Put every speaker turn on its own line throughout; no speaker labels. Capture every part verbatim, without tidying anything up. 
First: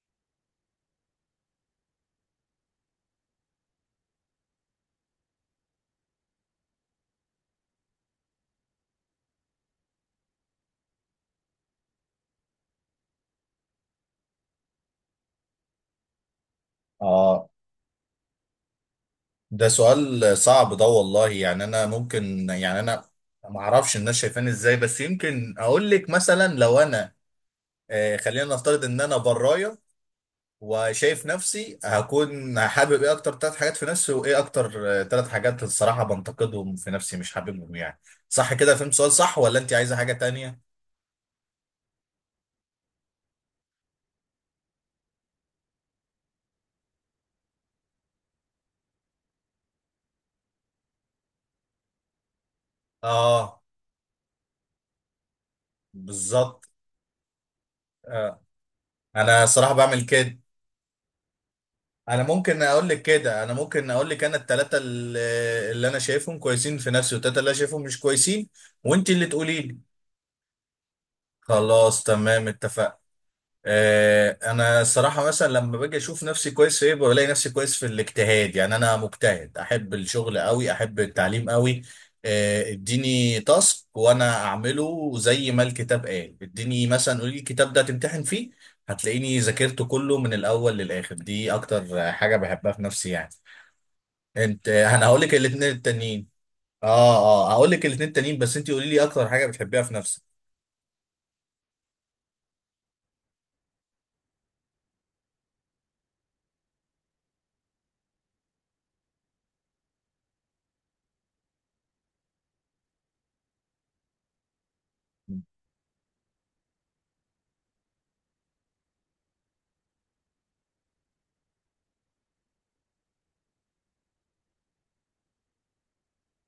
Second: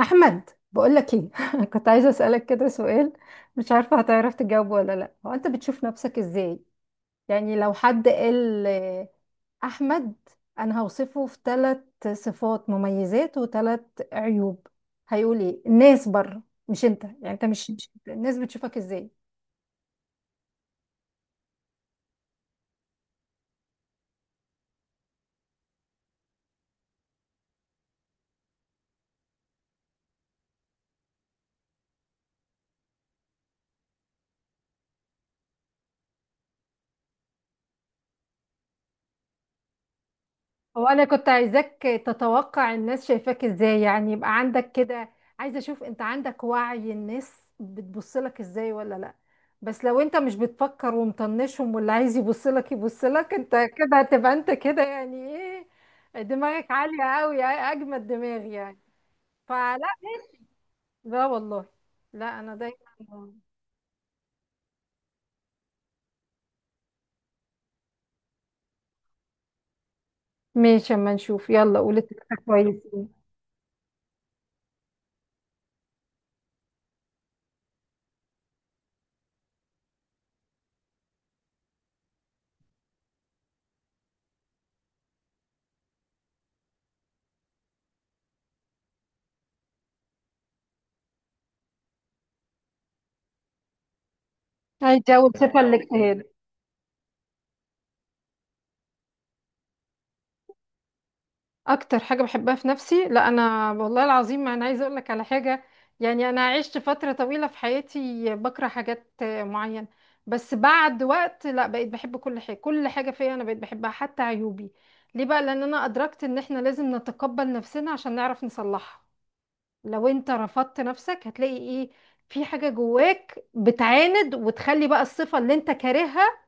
احمد بقول لك ايه كنت عايزه اسالك كده سؤال. مش عارفه هتعرف تجاوب ولا لا، هو انت بتشوف نفسك ازاي؟ يعني لو حد قال آه، احمد، انا هوصفه في ثلاث صفات مميزات وثلاث عيوب، هيقول ايه؟ الناس بره، مش انت، يعني انت
اه،
مش مش- انت. الناس بتشوفك ازاي؟
ده سؤال صعب ده والله. يعني انا ممكن يعني انا ما اعرفش الناس شايفاني ازاي، بس يمكن اقول لك مثلا لو انا آه خلينا نفترض ان انا برايه وشايف نفسي هكون حابب ايه اكتر ثلاث حاجات في نفسي، وايه اكتر ثلاث حاجات الصراحه بنتقدهم في نفسي مش حاببهم يعني. صح كده، فهمت سؤال صح ولا انت عايزه حاجه تانية؟
هو انا كنت عايزاك تتوقع الناس شايفاك ازاي، يعني يبقى عندك كده، عايزه اشوف انت عندك وعي الناس بتبص لك ازاي ولا لا. بس لو انت مش بتفكر ومطنشهم واللي عايز يبص لك يبص لك، انت
اه،
كده هتبقى انت كده يعني. ايه،
بالظبط.
دماغك عاليه قوي، اجمد
آه.
دماغ يعني.
انا الصراحه
فلا،
بعمل كده.
لا والله.
انا
لا انا
ممكن
دايما.
اقول لك كده، انا ممكن اقول لك انا الثلاثه اللي اللي انا شايفهم كويسين في نفسي والثلاثه اللي انا شايفهم مش كويسين، وانت اللي تقولي لي.
ماشي، اما نشوف، يلا قولي
خلاص
ثلاثه
تمام، اتفقنا.
كويسين.
آه انا الصراحه مثلا لما باجي اشوف نفسي كويس في ايه بلاقي نفسي كويس في الاجتهاد. يعني انا مجتهد، احب الشغل قوي، احب التعليم قوي. آه اديني تاسك وانا اعمله زي ما الكتاب قال. اديني مثلا، قولي لي الكتاب ده تمتحن فيه هتلاقيني ذاكرته كله من الاول للاخر. دي اكتر حاجه بحبها في نفسي يعني. انت، انا هقول لك
هيجاوب صفه
الاثنين
الاجتهاد.
التانيين. اه اه، هقول لك الاثنين التانيين بس انت قولي لي اكتر حاجه بتحبيها في نفسك.
اكتر حاجه بحبها في نفسي، لا انا والله العظيم ما انا عايزه اقول لك على حاجه. يعني انا عشت فتره طويله في حياتي بكره حاجات معينه، بس بعد وقت لا، بقيت بحب كل حاجه، كل حاجه فيا انا بقيت بحبها حتى عيوبي. ليه بقى؟ لان انا ادركت ان احنا لازم نتقبل نفسنا عشان نعرف نصلحها. لو انت رفضت نفسك هتلاقي ايه؟ في حاجه جواك بتعاند وتخلي بقى الصفه اللي انت كارهها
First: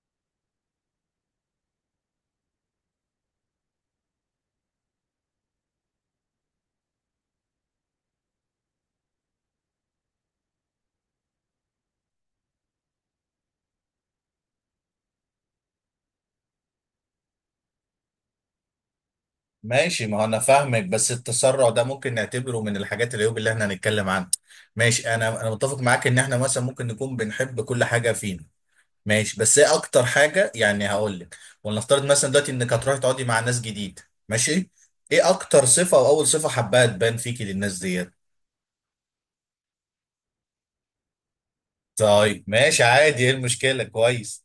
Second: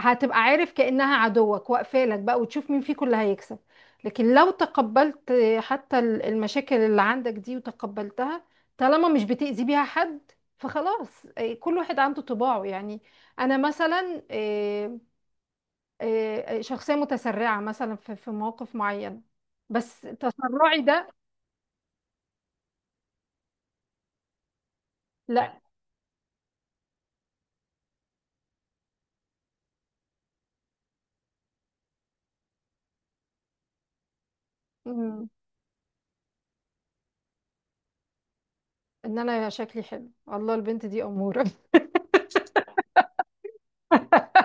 هتبقى عارف كأنها عدوك، واقفة لك بقى وتشوف مين فيكم اللي هيكسب. لكن لو تقبلت حتى ال- المشاكل اللي عندك دي وتقبلتها، طالما مش بتأذي بيها حد فخلاص. إيه، كل واحد عنده طباعه يعني. انا مثلا إيه، إيه، شخصية متسرعة مثلا في في مواقف معينة. بس
ماشي، ما هو انا
تسرعي
فاهمك،
ده.
بس التسرع ده ممكن نعتبره من الحاجات العيوب اللي احنا هنتكلم عنها. ماشي، انا انا
لا.
متفق معاك ان احنا مثلا ممكن نكون بنحب كل حاجه فينا. ماشي، بس ايه اكتر حاجه يعني هقول لك. ولنفترض مثلا دلوقتي انك هتروحي تقعدي مع ناس جديد. ماشي.
مم،
ايه اكتر صفه، او اول صفه حباها تبان فيكي للناس ديت؟
ان انا شكلي حلو، الله البنت دي أمورة.
طيب ماشي، عادي، ايه المشكله؟ كويس.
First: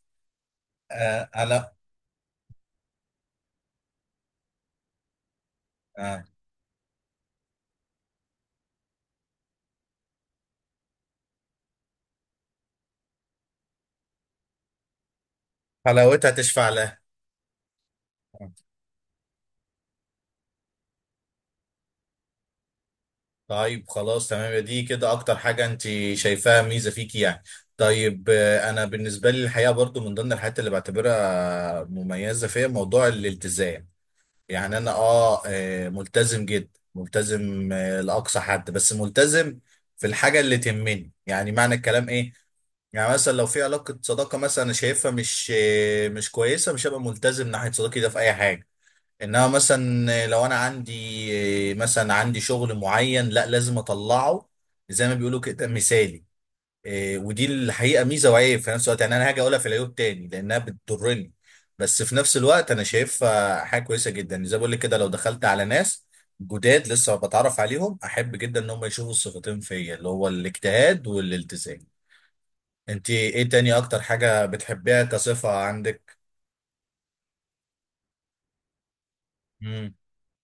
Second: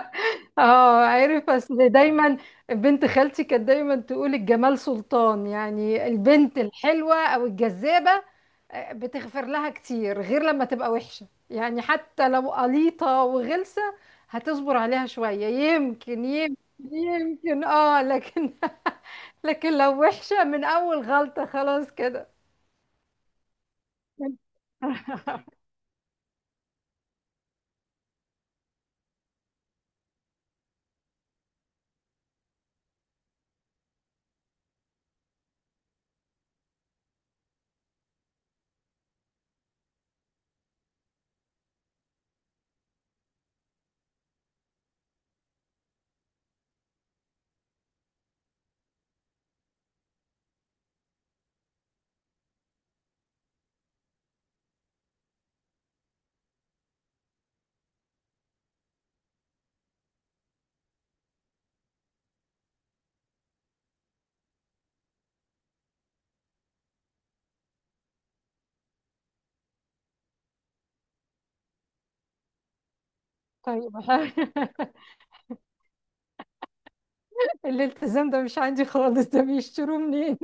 اه
آه
عارف،
انا.
اصل دايما بنت خالتي كانت دايما تقول الجمال سلطان، يعني
آه،
البنت الحلوة او الجذابة آه، بتغفر لها كتير، غير لما تبقى وحشة، يعني حتى لو قليطة وغلسة هتصبر عليها شوية، يمكن
حلاوتها
يمكن.
تشفع لها.
يمكن اه، لكن لكن لو وحشة من اول غلطة خلاص كده.
طيب خلاص تمام، يا دي كده اكتر حاجة انت شايفاها ميزة فيكي يعني. طيب آه، انا بالنسبة لي الحقيقة برضو من ضمن الحاجات اللي بعتبرها مميزة فيها موضوع الالتزام. يعني انا اه آه، ملتزم جدا، ملتزم، آه، لأقصى حد، بس ملتزم في الحاجة اللي تهمني. يعني معنى الكلام ايه؟ يعني مثلا لو في علاقة صداقة مثلا انا شايفها مش آه، مش كويسة، مش هبقى ملتزم ناحية صداقتي ده في اي حاجة. انما مثلا لو انا عندي مثلا عندي شغل معين، لا لازم اطلعه زي ما بيقولوا كده، مثالي. إيه، ودي الحقيقه ميزه وعيب في نفس الوقت. يعني انا هاجي اقولها في العيوب تاني لانها بتضرني، بس في نفس الوقت انا شايفها حاجه كويسه جدا. زي ما بقول لك كده، لو دخلت على ناس جداد لسه بتعرف عليهم، احب جدا ان هم يشوفوا الصفتين فيا، اللي هو الاجتهاد والالتزام. انت ايه تاني
طيب
اكتر حاجه بتحبيها كصفه عندك؟
الالتزام ده مش عندي خالص، ده
امم
بيشتروه منين؟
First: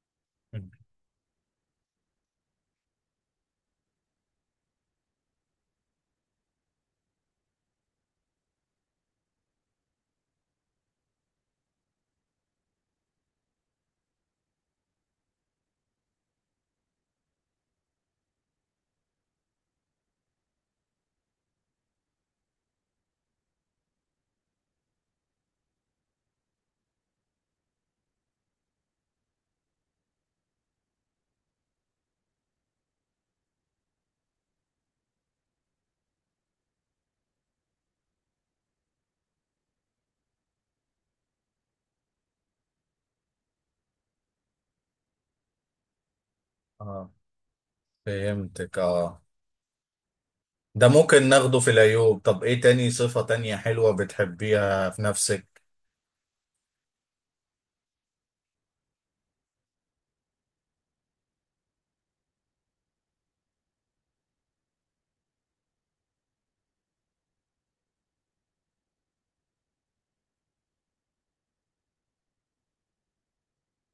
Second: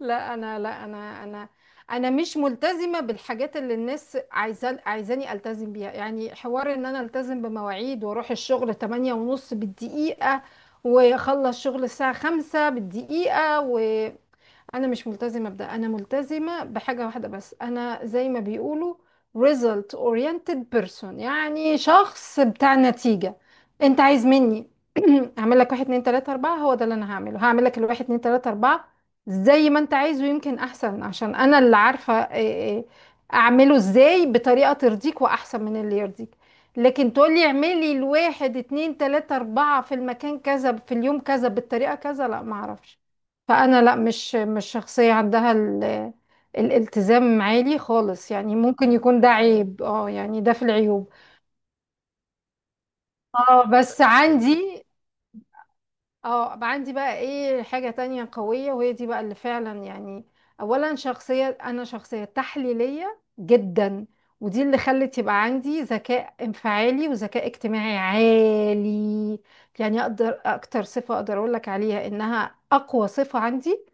لا انا لا انا انا انا مش ملتزمه بالحاجات اللي الناس عايزه عايزاني التزم بيها، يعني حوار ان انا التزم بمواعيد واروح الشغل تمانية ونص بالدقيقه واخلص شغل الساعه خمسة بالدقيقه. انا مش ملتزمه بده، انا ملتزمه بحاجه واحده بس، انا زي ما بيقولوا result oriented person، يعني شخص بتاع نتيجه. انت عايز مني اعمل لك واحد اتنين تلاته اربعه، هو ده اللي انا هعمله، هعمل لك الواحد اتنين تلاته اربعه زي ما انت عايزه، يمكن احسن، عشان انا اللي عارفه إيه- إيه اعمله ازاي بطريقه ترضيك واحسن من اللي يرضيك. لكن تقولي اعملي الواحد اتنين تلاته اربعه في المكان كذا في اليوم كذا بالطريقه كذا، لا معرفش. فانا لا، مش مش شخصيه عندها ال-
اه،
الالتزام عالي خالص، يعني
فهمتك.
ممكن
اه
يكون ده عيب، اه يعني ده في
ده
العيوب.
ممكن ناخده في العيوب. طب ايه تاني، صفة تانية
اه
حلوة
بس عندي،
بتحبيها في نفسك؟
اه عندي بقى ايه حاجه تانية قويه، وهي دي بقى اللي فعلا يعني. اولا شخصيه، انا شخصيه تحليليه جدا، ودي اللي خلت يبقى عندي ذكاء انفعالي وذكاء اجتماعي عالي. يعني اقدر، اكتر صفه اقدر اقول لك عليها انها اقوى صفه عندي،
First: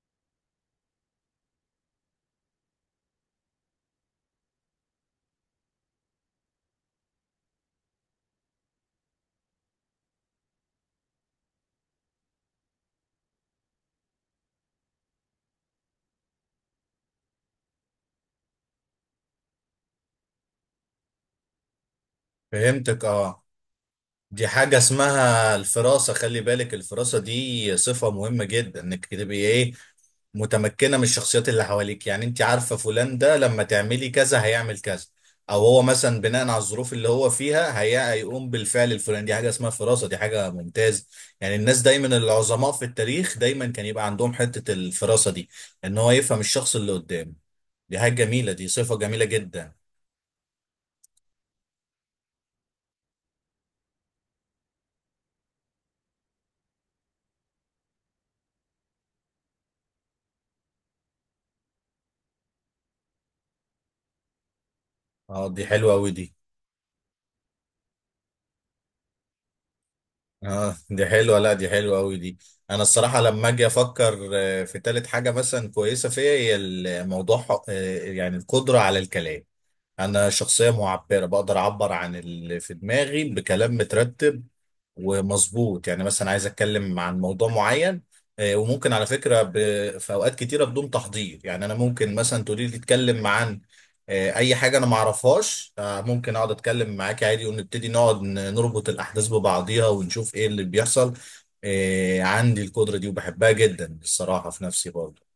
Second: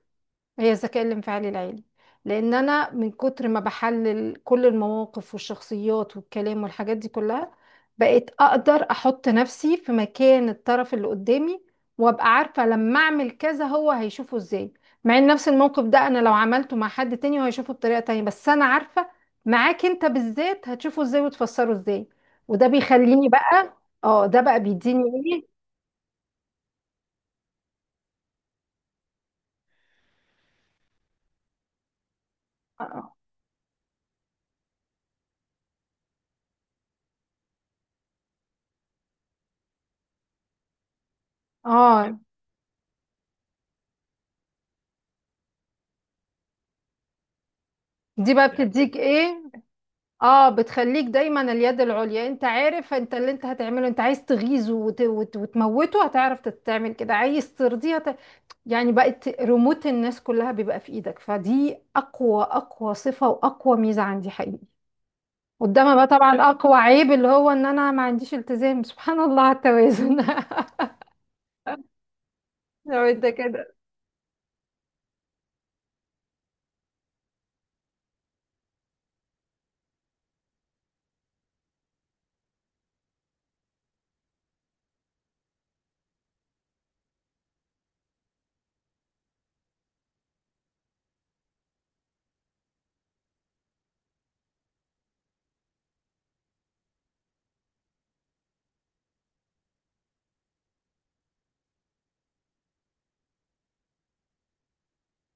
هي الذكاء الانفعالي العالي. لان انا من كتر ما بحلل كل المواقف والشخصيات والكلام والحاجات دي كلها، بقيت اقدر احط نفسي في مكان الطرف اللي قدامي، وابقى عارفة لما اعمل كذا هو هيشوفه ازاي. مع ان نفس الموقف ده انا لو عملته مع حد تاني هو هيشوفه بطريقة تانية، بس انا عارفة معاك انت بالذات هتشوفه ازاي وتفسره ازاي. وده
فهمتك.
بيخليني
اه،
بقى. اه ده
دي
بقى
حاجة
بيديني ايه.
اسمها الفراسة. خلي بالك، الفراسة دي صفة مهمة جدا، انك تبقي ايه، متمكنة من الشخصيات اللي حواليك. يعني انت عارفة
اه
فلان ده لما تعملي كذا هيعمل كذا، او هو مثلا بناء على الظروف اللي هو فيها هي- هيقوم بالفعل الفلاني. دي حاجة اسمها فراسة، دي حاجة ممتازة. يعني
آه،
الناس دايما،
آه،
العظماء في التاريخ دايما كان يبقى عندهم حتة الفراسة دي. ان هو يفهم الشخص اللي قدامه. دي حاجة
دي بقى
جميلة، دي
بتديك
صفة جميلة
ايه.
جدا.
اه، بتخليك دايما اليد العليا، انت عارف انت اللي انت هتعمله، انت عايز تغيظه وت... وت... وتموته هتعرف تعمل كده، عايز ترضيه هت... يعني بقت ريموت الناس كلها بيبقى في ايدك، فدي اقوى اقوى صفة واقوى ميزة عندي حقيقي.
اه دي حلوة
قدامها بقى
أوي دي.
طبعا اقوى عيب اللي هو ان انا ما عنديش التزام، سبحان الله على التوازن
اه دي حلوة، لا دي حلوة أوي دي. أنا
لو
الصراحة
انت
لما أجي
كده.
أفكر آه، في تالت حاجة مثلا كويسة فيا، هي الموضوع آه، يعني القدرة على الكلام. انا شخصية معبرة، بقدر اعبر عن اللي في دماغي بكلام مترتب ومظبوط. يعني مثلا عايز اتكلم عن موضوع معين، آه، وممكن على فكرة ب... في اوقات كتيرة بدون تحضير. يعني انا ممكن مثلا تقولي لي اتكلم عن آه، اي حاجة انا ما اعرفهاش، آه، ممكن اقعد اتكلم معاكي عادي ونبتدي نقعد ن- نربط الاحداث ببعضيها ونشوف ايه اللي بيحصل. آه، عندي القدرة دي وبحبها جدا الصراحة في نفسي برضه.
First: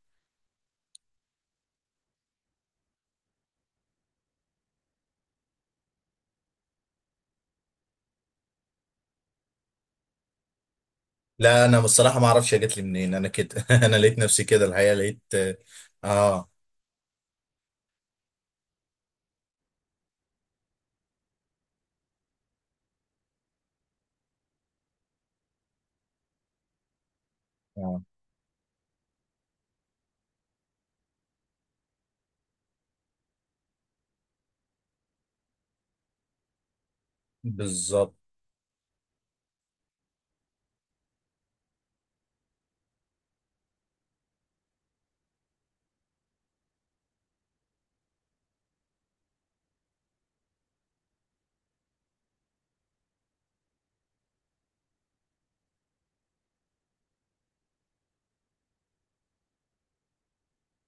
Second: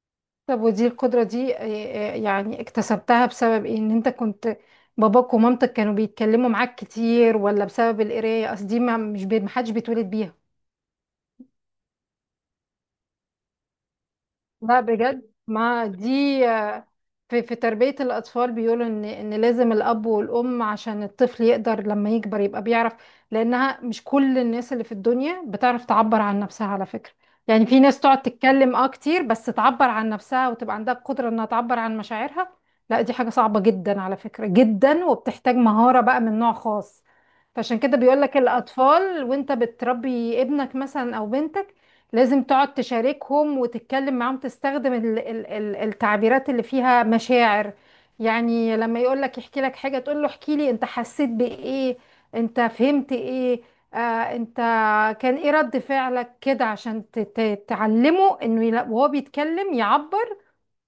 طب ودي القدرة دي آه، آه، يعني اكتسبتها بسبب ايه؟ ان انت كنت باباك ومامتك كانوا بيتكلموا معاك كتير، ولا بسبب القراية؟ قصدي ما مش بي- محدش بيتولد بيها.
لا انا بصراحه ما اعرفش هي جت لي منين. انا كده انا لقيت نفسي كده
لا
الحقيقه، لقيت.
بجد ما دي
اه
آه، في في تربية الأطفال بيقولوا إن إن لازم الأب والأم عشان الطفل يقدر لما يكبر يبقى بيعرف. لأنها مش كل الناس اللي في الدنيا بتعرف تعبر عن نفسها على فكرة. يعني في ناس
اه،
تقعد تتكلم أه كتير بس تعبر عن نفسها وتبقى عندها القدرة إنها تعبر عن مشاعرها، لا دي حاجة صعبة جدا على فكرة، جدا، وبتحتاج مهارة بقى من نوع خاص. فعشان كده
بالظبط.
بيقولك الأطفال وأنت بتربي ابنك مثلا أو بنتك لازم تقعد تشاركهم وتتكلم معاهم، تستخدم ال- ال- ال- التعبيرات اللي فيها مشاعر. يعني لما يقول لك يحكي لك حاجة تقول له احكي لي، انت حسيت بإيه؟ انت فهمت إيه؟ آه، انت، كان ايه رد فعلك كده، عشان ت- ت- تعلمه انه يلا- وهو بيتكلم يعبر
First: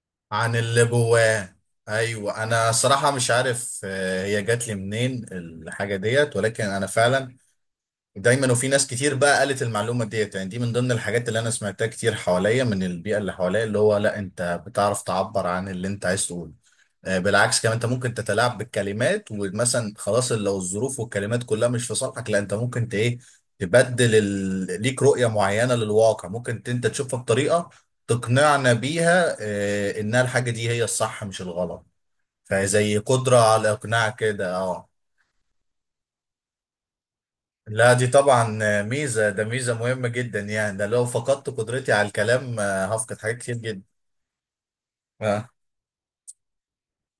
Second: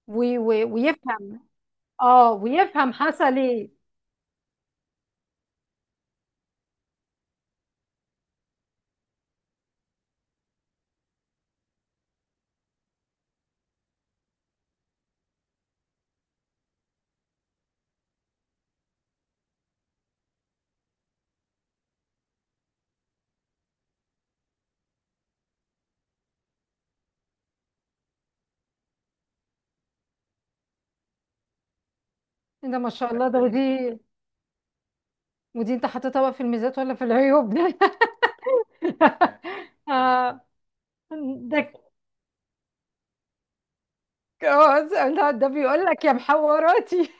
وي-
عن
وي-
اللي
ويفهم.
جواه.
اه
ايوه، انا
ويفهم
صراحه مش
حصل ايه.
عارف آه، هي جات لي منين الحاجه ديت، ولكن انا فعلا دايما. وفي ناس كتير بقى قالت المعلومه ديت، يعني دي من ضمن الحاجات اللي انا سمعتها كتير حواليا من البيئه اللي حواليا، اللي هو لا انت بتعرف تعبر عن اللي انت عايز تقوله. آه، بالعكس كمان، انت ممكن تتلاعب بالكلمات، ومثلا خلاص لو الظروف والكلمات كلها مش في صالحك، لا انت ممكن ت- ايه، تبدل ال... ليك رؤية معينة للواقع، ممكن ت- انت تشوفها بطريقة تقنعنا بيها، اه، انها الحاجة دي هي الصح مش الغلط.
إيه ده، ما
فزي
شاء الله،
قدرة
ده
على
ودي،
اقناع كده، اه.
ودي انت حطيتها بقى في الميزات ولا في العيوب؟ ده
لا دي طبعا آه، ميزة، ده ميزة مهمة جدا.
آه
يعني ده لو فقدت
ده
قدرتي على الكلام آه، هفقد حاجات كتير جدا.
جواز. لا، ده
آه.
بيقول لك يا محوراتي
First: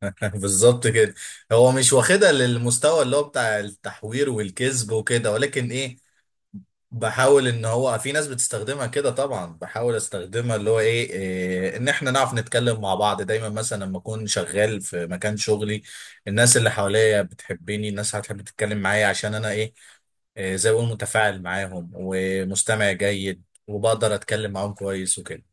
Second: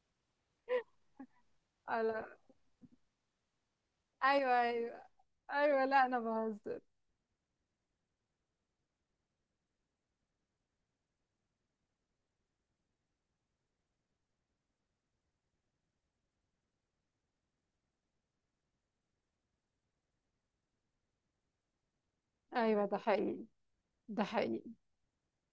بالظبط كده. هو مش
على
واخدها للمستوى اللي هو بتاع التحوير
ايوه
والكذب
ايوه،
وكده، ولكن
ايوه
ايه،
لا انا بهزر.
بحاول. ان هو في ناس بتستخدمها كده طبعا، بحاول استخدمها اللي هو ايه, إيه ان احنا نعرف نتكلم مع بعض دايما. مثلا لما اكون شغال في مكان شغلي الناس اللي حواليا بتحبني، الناس هتحب تتكلم معايا عشان انا ايه, إيه زي ما بقول متفاعل معاهم
ايوه
ومستمع
ده
جيد
حقيقي،
وبقدر
ده
اتكلم
حقيقي.
معاهم كويس وكده.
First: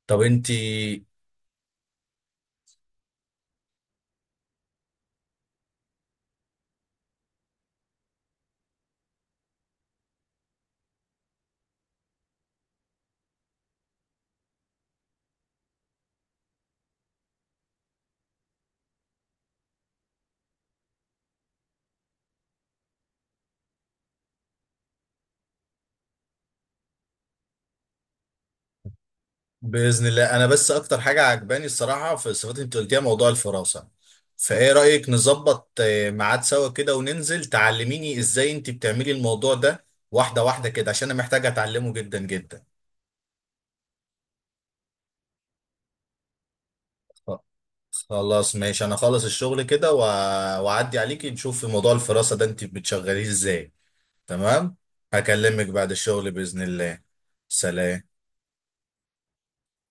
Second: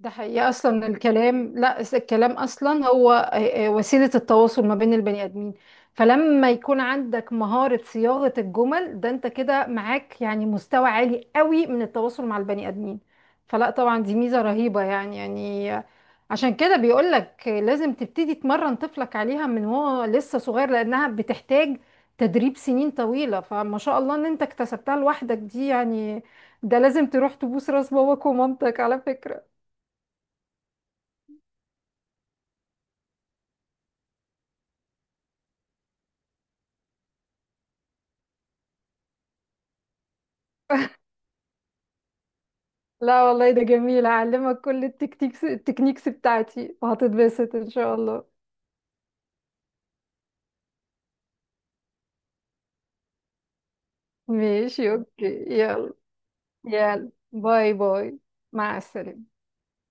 ده
طب
حقيقة، أصلا
انتي،
الكلام، لا س- الكلام أصلا هو آه، آه، وسيلة التواصل ما بين البني آدمين. فلما يكون عندك مهارة صياغة الجمل ده أنت كده معاك يعني مستوى عالي قوي من التواصل مع البني آدمين. فلا طبعا دي ميزة رهيبة يعني. يعني آه، عشان كده بيقولك آه، لازم تبتدي تمرن طفلك عليها من هو لسه صغير، لأنها بتحتاج تدريب سنين طويلة. فما شاء الله إن أنت اكتسبتها لوحدك، دي يعني ده لازم تروح تبوس راس باباك ومامتك على فكرة.
باذن الله انا بس اكتر حاجه عجباني الصراحه في الصفات اللي انت قلتيها موضوع الفراسه. فايه رايك نظبط آه، ميعاد سوا كده وننزل تعلميني ازاي انت بتعملي الموضوع ده، واحده واحده كده، عشان انا محتاجه اتعلمه جدا جدا.
لا والله ده جميل، هعلمك كل التكتيكس التكنيكس بتاعتي
خ-
وهتتبسط ان شاء الله.
خلاص ماشي، انا خلص الشغل كده وأ- واعدي عليكي نشوف في موضوع الفراسه ده انت بتشغليه ازاي. تمام.
ماشي اوكي.
هكلمك بعد
يلا،
الشغل باذن الله.
يلا باي باي.
سلام.
مع السلامة.